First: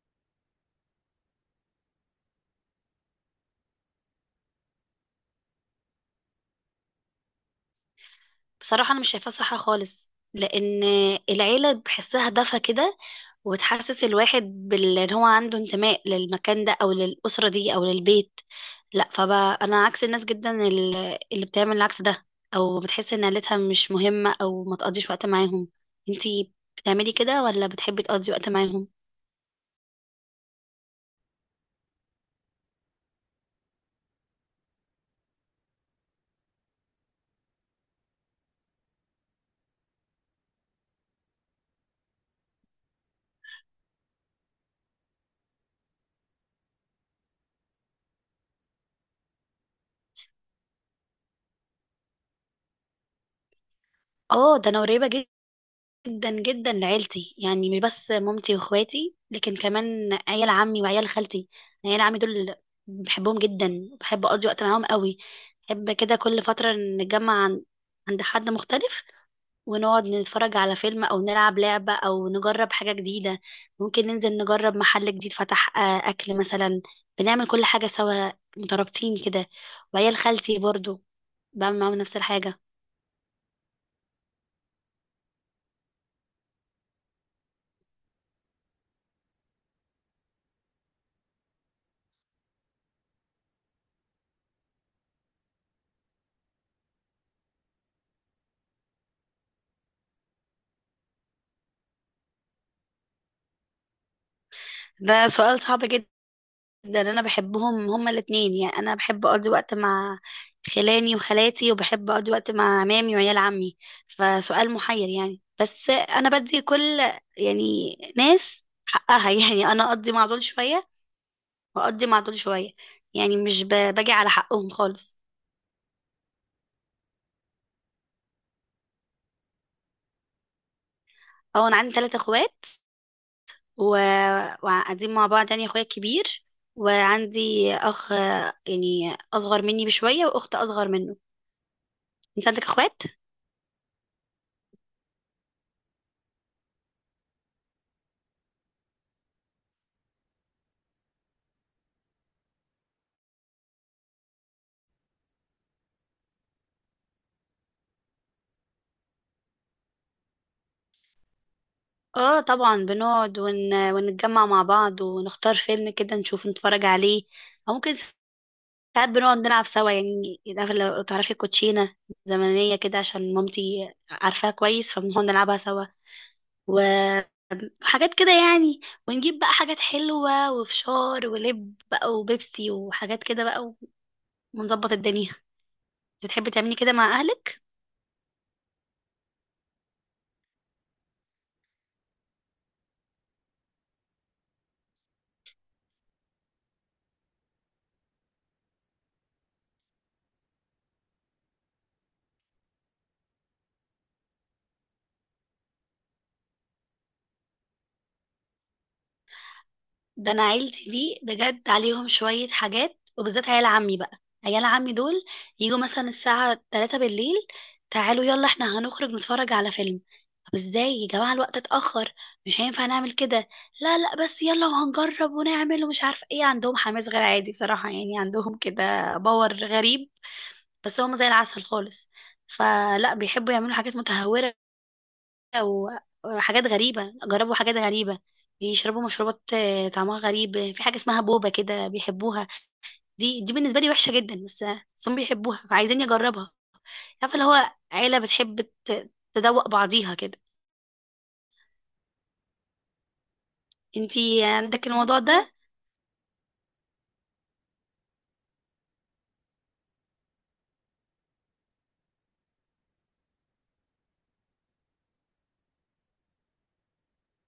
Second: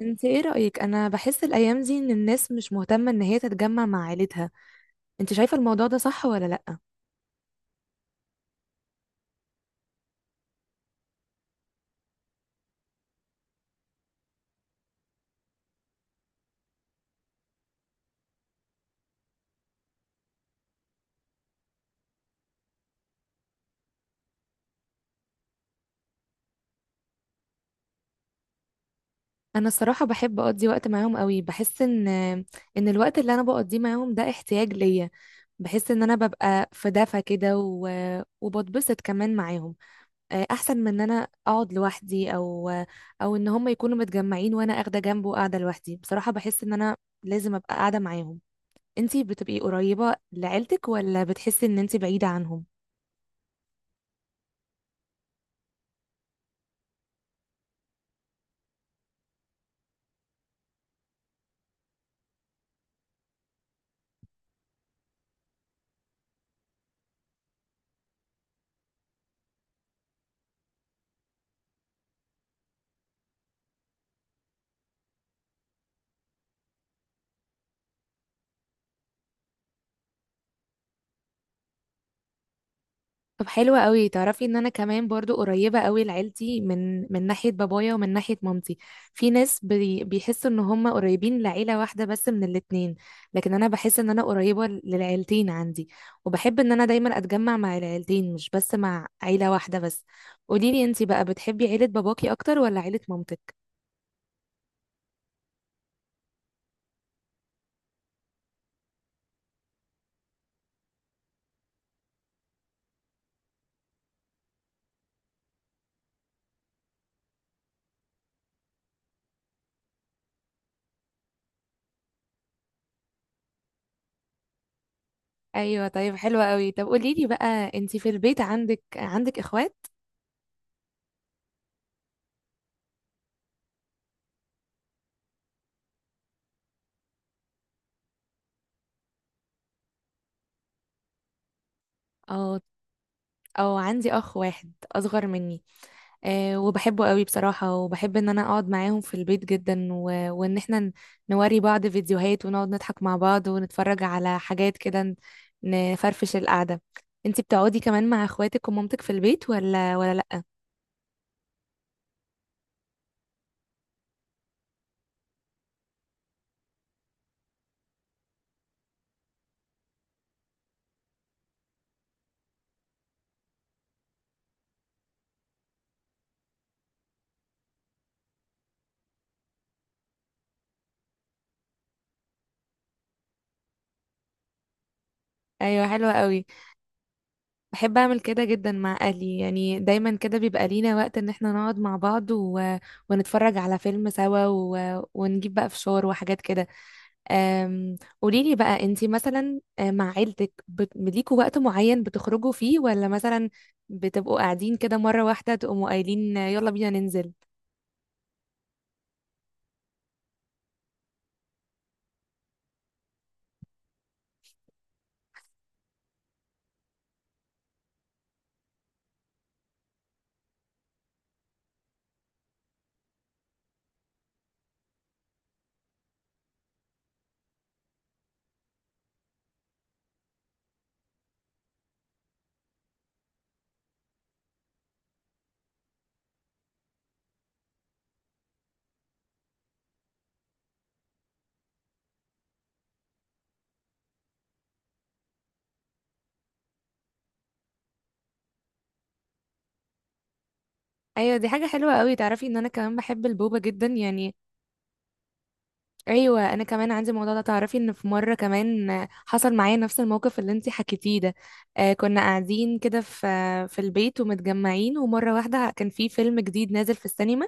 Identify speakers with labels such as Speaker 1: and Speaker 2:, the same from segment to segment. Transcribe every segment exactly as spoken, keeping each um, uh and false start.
Speaker 1: انت ايه رأيك؟ انا بحس الايام دي ان الناس مش مهتمة ان هي تتجمع مع عيلتها. انت شايفة الموضوع ده صح ولا لأ؟
Speaker 2: بصراحة أنا مش شايفاها صح خالص، لأن العيلة بحسها دفى كده وتحسس الواحد بال- إن هو عنده انتماء للمكان ده أو للأسرة دي أو للبيت. لا، فبقى أنا عكس الناس جدا ال- اللي بتعمل العكس ده أو بتحس إن عيلتها مش مهمة أو ما تقضيش وقت معاهم. انتي بتعملي كده ولا بتحبي تقضي وقت معاهم؟
Speaker 1: انا الصراحة بحب اقضي وقت معاهم قوي. بحس ان ان الوقت اللي انا بقضيه معاهم ده احتياج ليا. بحس ان انا ببقى في دفى كده و... وبتبسط كمان معاهم. آه، احسن من ان انا اقعد لوحدي او او ان هم يكونوا متجمعين وانا اخده جنبه وقاعدة لوحدي. بصراحة بحس ان انا لازم ابقى قاعدة معاهم. انتي بتبقي قريبة لعيلتك ولا بتحسي ان انتي بعيدة عنهم؟
Speaker 2: اه، ده أنا قريبة جدا جدا لعيلتي، يعني مش بس مامتي واخواتي لكن كمان عيال عمي وعيال خالتي. عيال عمي دول بحبهم جدا، بحب اقضي وقت معاهم قوي. بحب كده كل فترة نتجمع عن- عند حد مختلف ونقعد نتفرج على فيلم او نلعب لعبة او نجرب حاجة جديدة. ممكن ننزل نجرب محل جديد فتح، آه، اكل مثلا. بنعمل كل حاجة سوا، مترابطين كده. وعيال خالتي برضو بعمل معاهم نفس الحاجة.
Speaker 1: طب حلوة قوي. تعرفي ان انا كمان برضو قريبة قوي لعيلتي، من من ناحية بابايا ومن ناحية مامتي. في ناس بي بيحسوا ان هم قريبين لعيلة واحدة بس من الاتنين، لكن انا بحس ان انا قريبة للعيلتين عندي، وبحب ان انا دايما اتجمع مع العيلتين، مش بس مع عيلة واحدة بس. قوليلي انتي بقى، بتحبي عيلة باباكي اكتر ولا عيلة مامتك؟
Speaker 2: ده سؤال صعب جدا، ده اللي انا بحبهم هما الاتنين. يعني انا بحب اقضي وقت مع خلاني وخالاتي، وبحب اقضي وقت مع عمامي وعيال عمي، فسؤال محير يعني. بس انا بدي كل يعني ناس حقها يعني انا اقضي مع دول شوية واقضي مع دول شوية. يعني مش ب- باجي على حقهم خالص.
Speaker 1: ايوه طيب حلوة قوي. طب قوليلي بقى، انتي في البيت عندك عندك اخوات؟
Speaker 2: اه، انا عندي ثلاثة اخوات و... وقاعدين مع بعض. يعني اخويا كبير وعندي اخ يعني اصغر مني بشوية واخت اصغر منه. انت
Speaker 1: اه.
Speaker 2: عندك اخوات؟
Speaker 1: او عندي اخ واحد اصغر مني. آه، وبحبه قوي بصراحة. وبحب ان انا اقعد معاهم في البيت جدا، و... وان احنا ن- نوري بعض فيديوهات ونقعد نضحك مع بعض ونتفرج على حاجات كده، ن- نفرفش القعدة. انتي بتقعدي كمان مع اخواتك ومامتك في البيت ولا ولا لا؟
Speaker 2: اه طبعا، بنقعد ون... ونتجمع مع بعض ونختار فيلم كده نشوف نتفرج عليه، او ممكن ساعات بنقعد نلعب سوا. يعني عارفة لو تعرفي الكوتشينة زمنية كده عشان مامتي عارفاها كويس، فبنقعد نلعبها سوا وحاجات كده يعني. ونجيب بقى حاجات حلوة وفشار ولب بقى وبيبسي وحاجات كده بقى، ونظبط الدنيا.
Speaker 1: ايوه حلوة قوي.
Speaker 2: بتحبي تعملي كده مع اهلك؟
Speaker 1: بحب اعمل كده جدا مع اهلي. يعني دايما كده بيبقى لينا وقت ان احنا نقعد مع بعض و... ونتفرج على فيلم سوا، و... ونجيب بقى فشار وحاجات كده. أم، قوليلي بقى، انتي مثلا آه، مع عيلتك بت- ليكوا وقت معين بتخرجوا فيه، ولا مثلا بتبقوا قاعدين كده مرة واحدة تقوموا قايلين آه، يلا بينا ننزل؟
Speaker 2: ده انا عيلتي دي بجد عليهم شوية حاجات، وبالذات عيال عمي بقى. عيال عمي دول يجوا مثلا الساعة الثالثة بالليل، تعالوا يلا احنا هنخرج نتفرج على فيلم. طب ازاي يا جماعة الوقت اتأخر، مش هينفع نعمل كده. لا لا، بس يلا وهنجرب ونعمل ومش عارفة ايه. عندهم حماس غير عادي بصراحة، يعني عندهم كده باور غريب. بس هم زي العسل خالص، فلا بيحبوا يعملوا حاجات متهورة و- وحاجات غريبة. جربوا حاجات غريبة، بيشربوا مشروبات آه، طعمها غريب. في حاجة اسمها بوبا كده بيحبوها. دي دي بالنسبة لي وحشة جدا، بس بس هم بيحبوها فعايزين يجربها. عارفة اللي هو عيلة بتحب ت- تدوق بعضيها كده.
Speaker 1: ايوه دي حاجة حلوة قوي. تعرفي ان انا كمان بحب البوبة جدا يعني.
Speaker 2: انتي عندك الموضوع ده؟
Speaker 1: ايوه انا كمان عندي الموضوع ده. تعرفي ان في مرة كمان آه، حصل معايا نفس الموقف اللي انتي حكيتيه ده. آه، كنا قاعدين كده في آه، في البيت ومتجمعين، ومرة واحدة كان في فيلم جديد نازل في السينما.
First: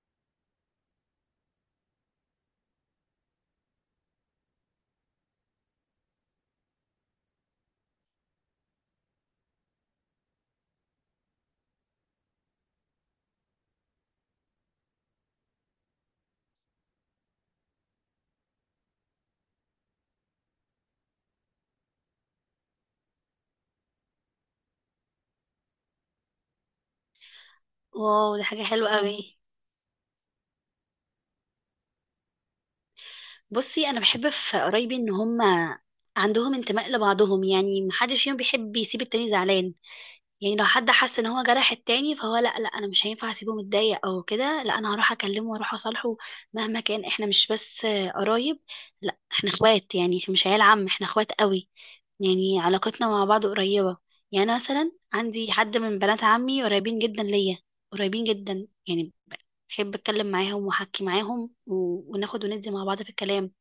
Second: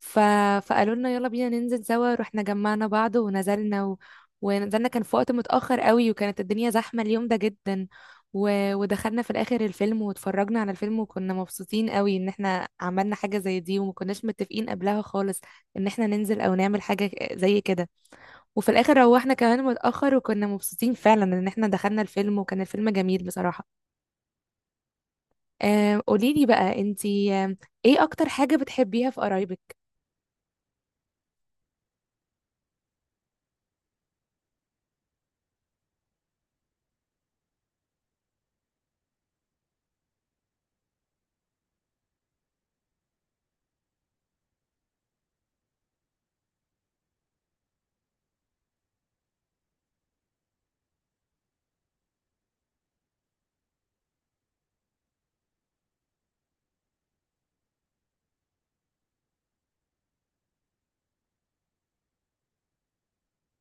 Speaker 1: ف... فقالوا لنا يلا بينا ننزل سوا. رحنا جمعنا بعض ونزلنا، و... ونزلنا. كان في وقت متأخر قوي وكانت الدنيا زحمة اليوم ده جدا. و... ودخلنا في الآخر الفيلم واتفرجنا على الفيلم، وكنا مبسوطين قوي ان احنا عملنا حاجة زي دي وما كناش متفقين قبلها خالص ان احنا ننزل او نعمل حاجة زي كده. وفي الآخر روحنا كمان متأخر، وكنا مبسوطين فعلا ان احنا دخلنا الفيلم، وكان الفيلم جميل بصراحة. آه، قوليلي بقى انتي، آه، ايه اكتر
Speaker 2: واو، ده
Speaker 1: حاجة
Speaker 2: حاجة حلوة
Speaker 1: بتحبيها في
Speaker 2: قوي.
Speaker 1: قرايبك؟
Speaker 2: بصي انا بحب في قرايبي ان هم عندهم انتماء لبعضهم. يعني محدش فيهم بيحب يسيب التاني زعلان، يعني لو حد حس ان هو جرح التاني فهو لا لا، انا مش هينفع اسيبه متضايق او كده. لا، انا هروح اكلمه واروح اصالحه مهما كان. احنا مش بس آه، قرايب، لا احنا اخوات. يعني احنا مش عيال عم، احنا اخوات قوي. يعني علاقتنا مع بعض قريبة. يعني أنا مثلا عندي حد من بنات عمي قريبين جدا ليا، قريبين جدا يعني. بحب اتكلم معاهم واحكي معاهم و... وناخد وندي مع بعض في الكلام.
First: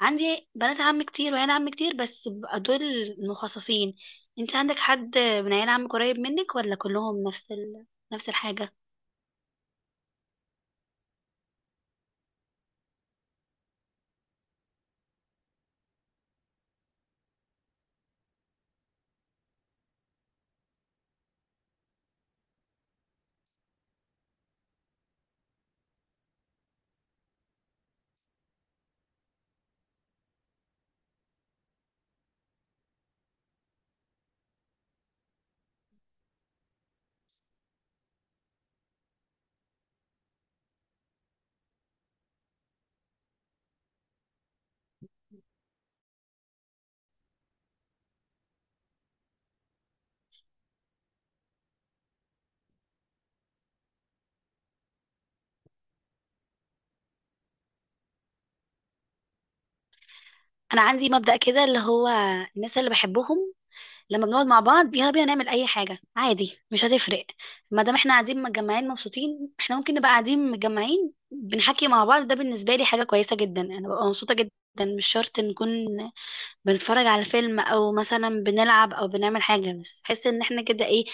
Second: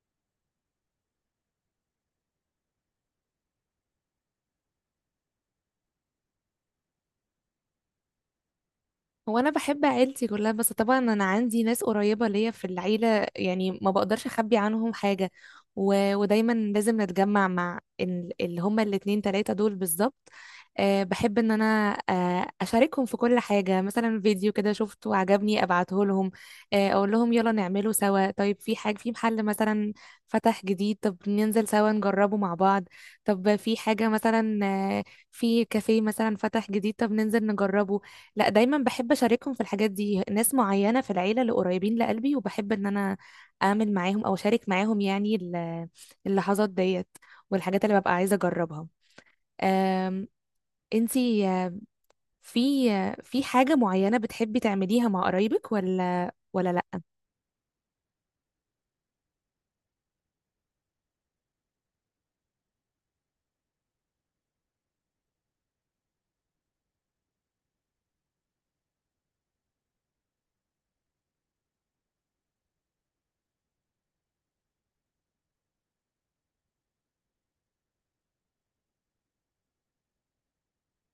Speaker 2: عندي بنات عم كتير وعيال عم كتير، بس بقى دول المخصصين. انت عندك حد من عيال عم قريب منك ولا كلهم نفس ال... نفس الحاجة؟
Speaker 1: هو انا بحب عيلتي كلها، بس طبعا انا عندي ناس قريبه ليا في العيله، يعني ما بقدرش اخبي عنهم حاجه. و... ودايما لازم نتجمع مع ال... اللي هما الاتنين تلاته دول بالظبط. أه بحب ان انا أه اشاركهم في كل حاجه. مثلا فيديو كده شفته عجبني ابعته لهم، أه اقول لهم يلا نعمله سوا. طيب في حاجه في محل مثلا فتح جديد، طب ننزل سوا نجربه مع بعض. طب في حاجه مثلا، آه، في كافيه مثلا فتح جديد، طب ننزل نجربه. لا دايما بحب اشاركهم في الحاجات دي، ناس معينه في العيله اللي قريبين لقلبي، وبحب ان انا اعمل معاهم او اشارك معاهم يعني ال- اللحظات ديت والحاجات اللي ببقى عايزه اجربها. أم، انتي آه، في آه، في حاجه معينه بتحبي تعمليها مع قرايبك ولا ولا لا؟
Speaker 2: انا عندي مبدأ كده اللي هو الناس اللي بحبهم لما بنقعد مع بعض يلا بينا نعمل اي حاجة عادي، مش هتفرق. ما دام احنا قاعدين متجمعين مبسوطين، احنا ممكن نبقى قاعدين متجمعين بنحكي مع بعض. ده بالنسبة لي حاجة كويسة جدا، انا ببقى مبسوطة جدا. مش شرط نكون بنتفرج على فيلم او مثلا بنلعب او بنعمل حاجة، بس حس ان احنا كده ايه،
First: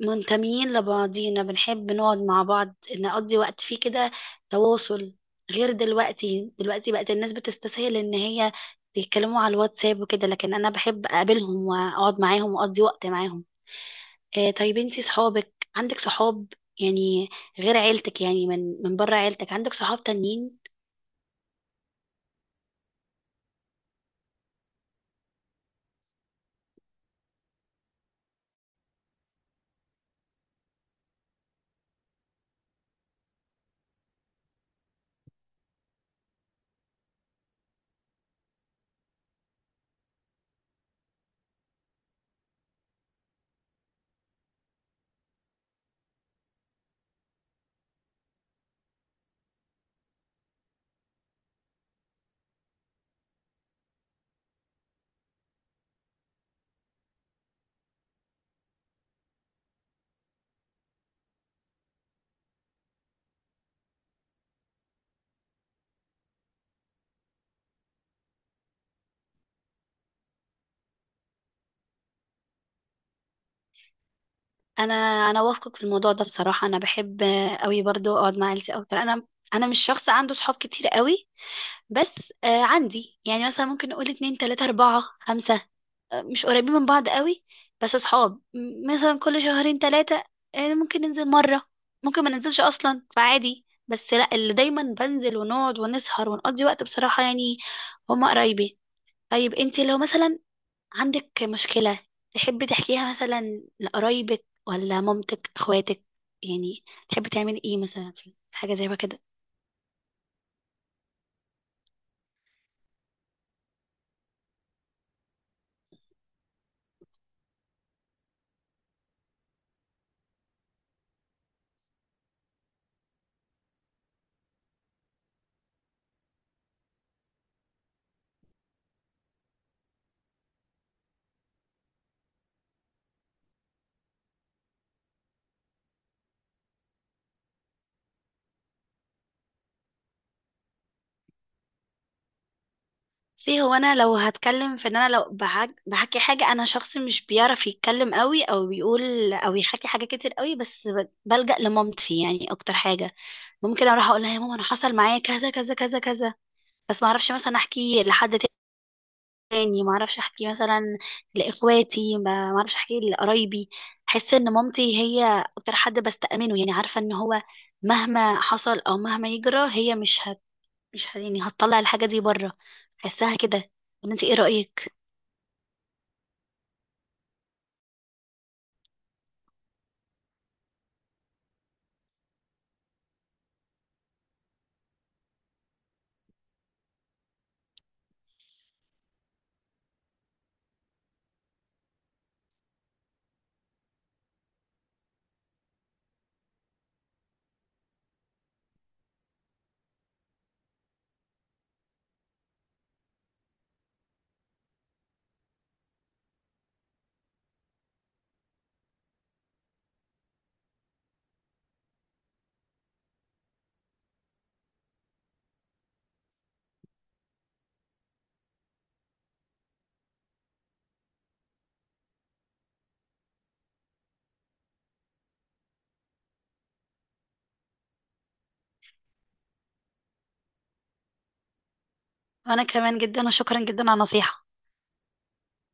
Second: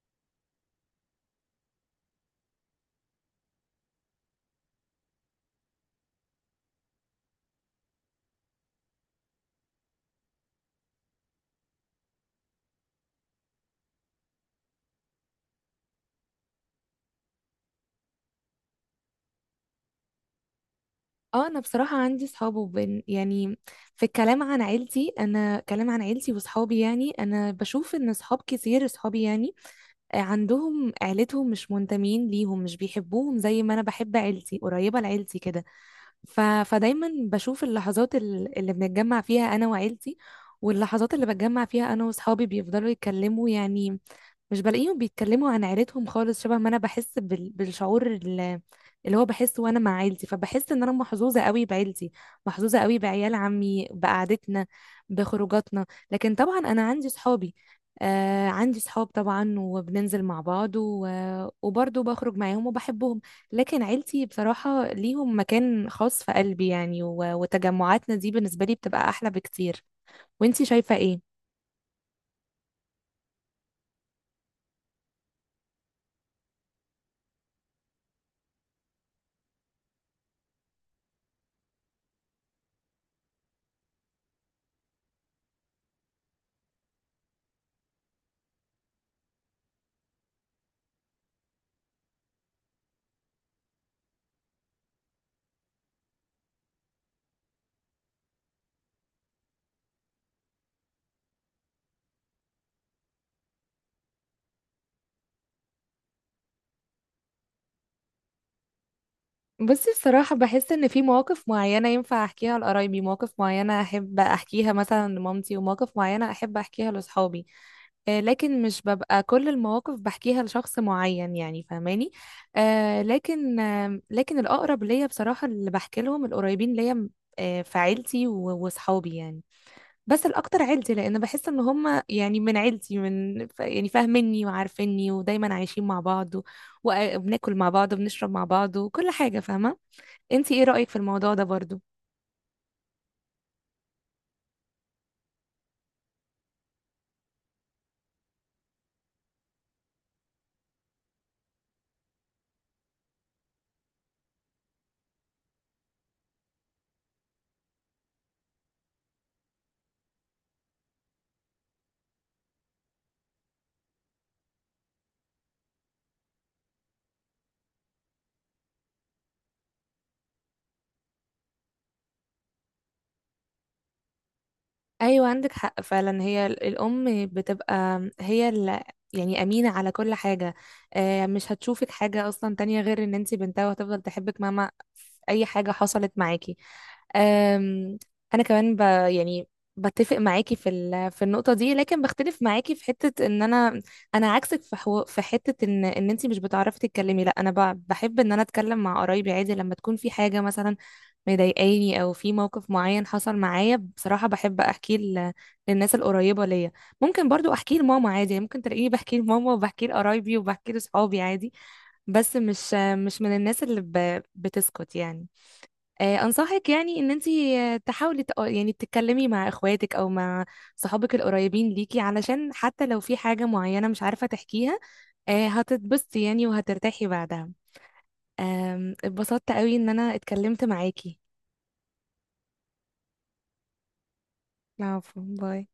Speaker 2: منتميين لبعضينا. بنحب نقعد مع بعض نقضي وقت فيه كده، تواصل. غير دلوقتي، دلوقتي بقت الناس بتستسهل ان هي يتكلموا على الواتساب وكده، لكن انا بحب اقابلهم واقعد معاهم واقضي وقت معاهم. آه، طيب انتي صحابك؟ عندك صحاب يعني غير عيلتك؟ يعني من من بره عيلتك عندك صحاب تانيين؟
Speaker 1: اه انا بصراحه عندي صحاب وبن يعني في الكلام عن عيلتي، انا كلام عن عيلتي وصحابي، يعني انا بشوف ان صحاب كتير صحابي يعني عندهم عيلتهم مش منتمين ليهم، مش بيحبوهم زي ما انا بحب عيلتي قريبة لعيلتي كده. ف... فدايما بشوف اللحظات ال- اللي بنتجمع فيها انا وعيلتي، واللحظات اللي بتجمع فيها انا واصحابي بيفضلوا يتكلموا يعني، مش بلاقيهم بيتكلموا عن عيلتهم خالص شبه ما انا بحس بال... بالشعور ال- اللي هو بحسه وانا مع عيلتي. فبحس ان انا محظوظه قوي بعيلتي، محظوظه قوي بعيال عمي، بقعدتنا، بخروجاتنا. لكن طبعا انا عندي صحابي، آه عندي صحاب طبعا، وبننزل مع بعض، و... وبرضه بخرج معاهم وبحبهم، لكن عيلتي بصراحه ليهم مكان خاص في قلبي يعني، و... وتجمعاتنا دي بالنسبه لي بتبقى احلى بكتير. وانتي شايفه ايه؟
Speaker 2: انا انا وافقك في الموضوع ده بصراحه. انا بحب قوي برضو اقعد مع عيلتي اكتر. انا انا مش شخص عنده صحاب كتير قوي، بس آه عندي يعني مثلا ممكن نقول اتنين تلاتة أربعة خمسة. آه مش قريبين من بعض قوي. بس صحاب م- مثلا كل شهرين تلاتة، آه ممكن ننزل مرة، ممكن ما ننزلش أصلا فعادي. بس لا، اللي دايما بنزل ونقعد ونسهر ونقضي وقت بصراحة يعني هما قرايبي. طيب انتي لو مثلا عندك مشكلة تحبي تحكيها مثلا لقرايبك ولا مامتك اخواتك؟ يعني تحبي تعملي ايه مثلا في حاجة زي ما كده؟
Speaker 1: بصي بصراحة بحس إن في مواقف معينة ينفع أحكيها لقرايبي، مواقف معينة أحب أحكيها مثلا لمامتي، ومواقف معينة أحب أحكيها لأصحابي. آه لكن مش ببقى كل المواقف بحكيها لشخص معين، يعني فاهماني. آه لكن، آه لكن الأقرب ليا بصراحة اللي بحكي لهم القريبين ليا، آه في عيلتي و- وأصحابي يعني. بس الأكتر عيلتي، لأن بحس إن هم يعني من عيلتي، من ف- يعني فاهميني وعارفيني ودايما عايشين مع بعض و- وبناكل مع بعض وبنشرب مع بعض وكل حاجة فاهمة. انتي ايه رأيك في الموضوع ده برضو؟
Speaker 2: سي هو انا لو هتكلم في ان انا لو بحك... بحكي حاجة، انا شخص مش بيعرف يتكلم قوي او بيقول او يحكي حاجة كتير قوي. بس ب- بلجأ لمامتي يعني اكتر حاجة. ممكن اروح اقول لها يا ماما انا حصل معايا كذا كذا كذا كذا، بس ما اعرفش مثلا احكي لحد تاني، ما اعرفش احكي مثلا لاخواتي، ما ما اعرفش احكي لقرايبي. احس ان مامتي هي اكتر حد بستأمنه. يعني عارفه ان هو مهما حصل او مهما يجرى هي مش هت مش هت... يعني هتطلع الحاجه دي بره. احسها كده، ولا انت ايه رأيك؟
Speaker 1: ايوه عندك حق فعلا، هي ال- الام بتبقى هي ال- يعني امينة على كل حاجة. آه، مش هتشوفك حاجة اصلا تانية غير ان انتي بنتها، وهتفضل تحبك مهما اي حاجة حصلت معاكي. آم، انا كمان ب يعني بتفق معاكي في ال- في النقطة دي، لكن بختلف معاكي في حتة ان انا، انا عكسك في حو... في حتة ان ان انتي مش بتعرفي تتكلمي. لا انا ب... بحب ان انا اتكلم مع قرايبي عادي، لما تكون في حاجة مثلا مضايقاني او في موقف معين حصل معايا، بصراحة بحب احكيه ل- للناس القريبة ليا. ممكن برضو احكيه لماما عادي، يعني ممكن تلاقيني بحكيه لماما وبحكيه لقرايبي وبحكيه لصحابي عادي، بس مش، مش من الناس اللي ب- بتسكت يعني. آه، انصحك يعني ان انتي آه، تحاولي تق- يعني تتكلمي مع اخواتك او مع صحابك القريبين ليكي، علشان حتى لو في حاجة معينة مش عارفة تحكيها، آه، هتتبسطي يعني وهترتاحي بعدها. آم، اتبسطت قوي ان انا اتكلمت معاكي.
Speaker 2: وانا كمان جدا، وشكرا جدا على النصيحه.
Speaker 1: العفو، باي.